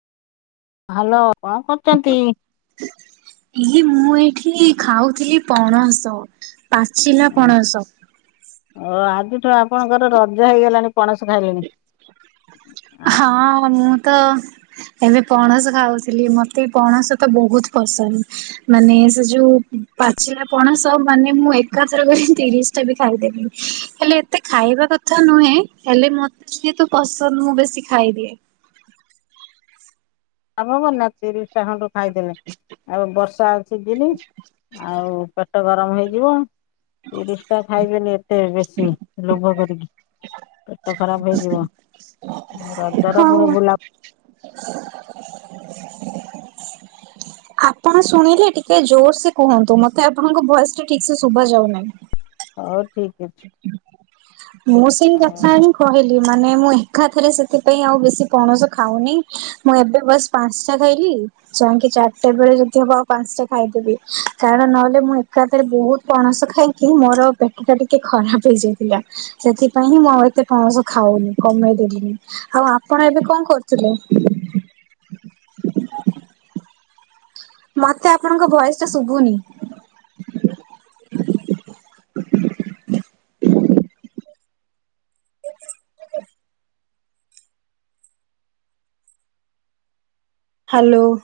Hello କଣ କରୁଚନ୍ତି? ଇଏ ମୁଁ ଏଇଠି ଖାଉଥିଲି ପଣସ ପାଚିଲା ପଣସ ଓ ଆଜିଠୁ ଆପଣଙ୍କର ରଜ ହେଇଗଲାଣି ପଣସ ଖାଇଲେଣି ହଁ ମୁଁ ତ ଏବେ ପଣସ ଖାଉଥିଲି, ମତେ ପଣସ ତ ବହୁତ ପସନ୍ଦ ମାନେ ସେ ଯୋଉ ପାଚିଲା ପଣସ ମାନେ ମୁଁ ଏକାଥରେ କରି ତିରିଶଟା ବି ଖାଇଦେବି - ହେଲେ ଏତେ ଖାଇବା କଥା ନୁହେଁ ହେଲେ ମତେ ଯେହେତୁ ପସନ୍ଦ ମୁଁ ବେଶୀ ଖାଇଦିଏ। ଆପଣ କର ନା ତିରିଶଟା ଖଣ୍ଡେ ଖାଇଦେଲେ ଆଉ ବର୍ଷା ଆଉ ସିଜିନି - ଆଉ ପେଟ ଗରମ ହେଇଯିବ ତିରିଶଟା ଖାଇବେନି ଏତେ ବେଶୀ- ଲୋଭ କରିକି ପେଟ ଖରାପ ହେଇଯିବ ରଜର ହଁ ପୁଣି ବୁଲା- ଆପଣ ଶୁଣିଲେ ଟିକେ ଜୋରସେ କୁହନ୍ତୁ ମତେ ଆପଣଙ୍କ ଭୟସଟା ଠିକସେ ଶୁଭା ଯାଉନାଇଁ। ହଉ ଠିକ ଅଛି ମୋ ସାଙ୍ଗେ କଥା ହେବେ - କହିଲି ମାନେ ମୁଁ ଏକାଥରେ ସେଥିପାଇଁ ଆଉ ବେଶୀ ପଣସ ଖାଉନି- ମୁଁ ଏବେ ବାସ ପାଂସଟା ଖାଇଲି ଯାଇକି ଚାରିଟା ବେଳେ ଯଦି ହବ ଆଉ ପାଂସଟା ଖାଇଦେବି କାରଣ ନହେଲେ ମୁଁ ଏକାଥରେ ବହୁତ ପଣସ ଖାଇକି ମୋର ପେଟୁଟା ଟିକେ ଖରାପ ହେଇଯାଇଥିଲା। ସେଇଥି ପାଇଁ ହିଁ ମୁଁ ଆଉ ଏତେ ପଣସ ଖାଉନି କମେଇ ଦେଲିଣି, ଆଉ ଆପଣ ଏବେ କଣ କରୁଥିଲେ? ମତେ ଆପଣଙ୍କ ଭୟସଟା ଶୁଭୁନି [inaudible] ହ୍ୟାଲୋ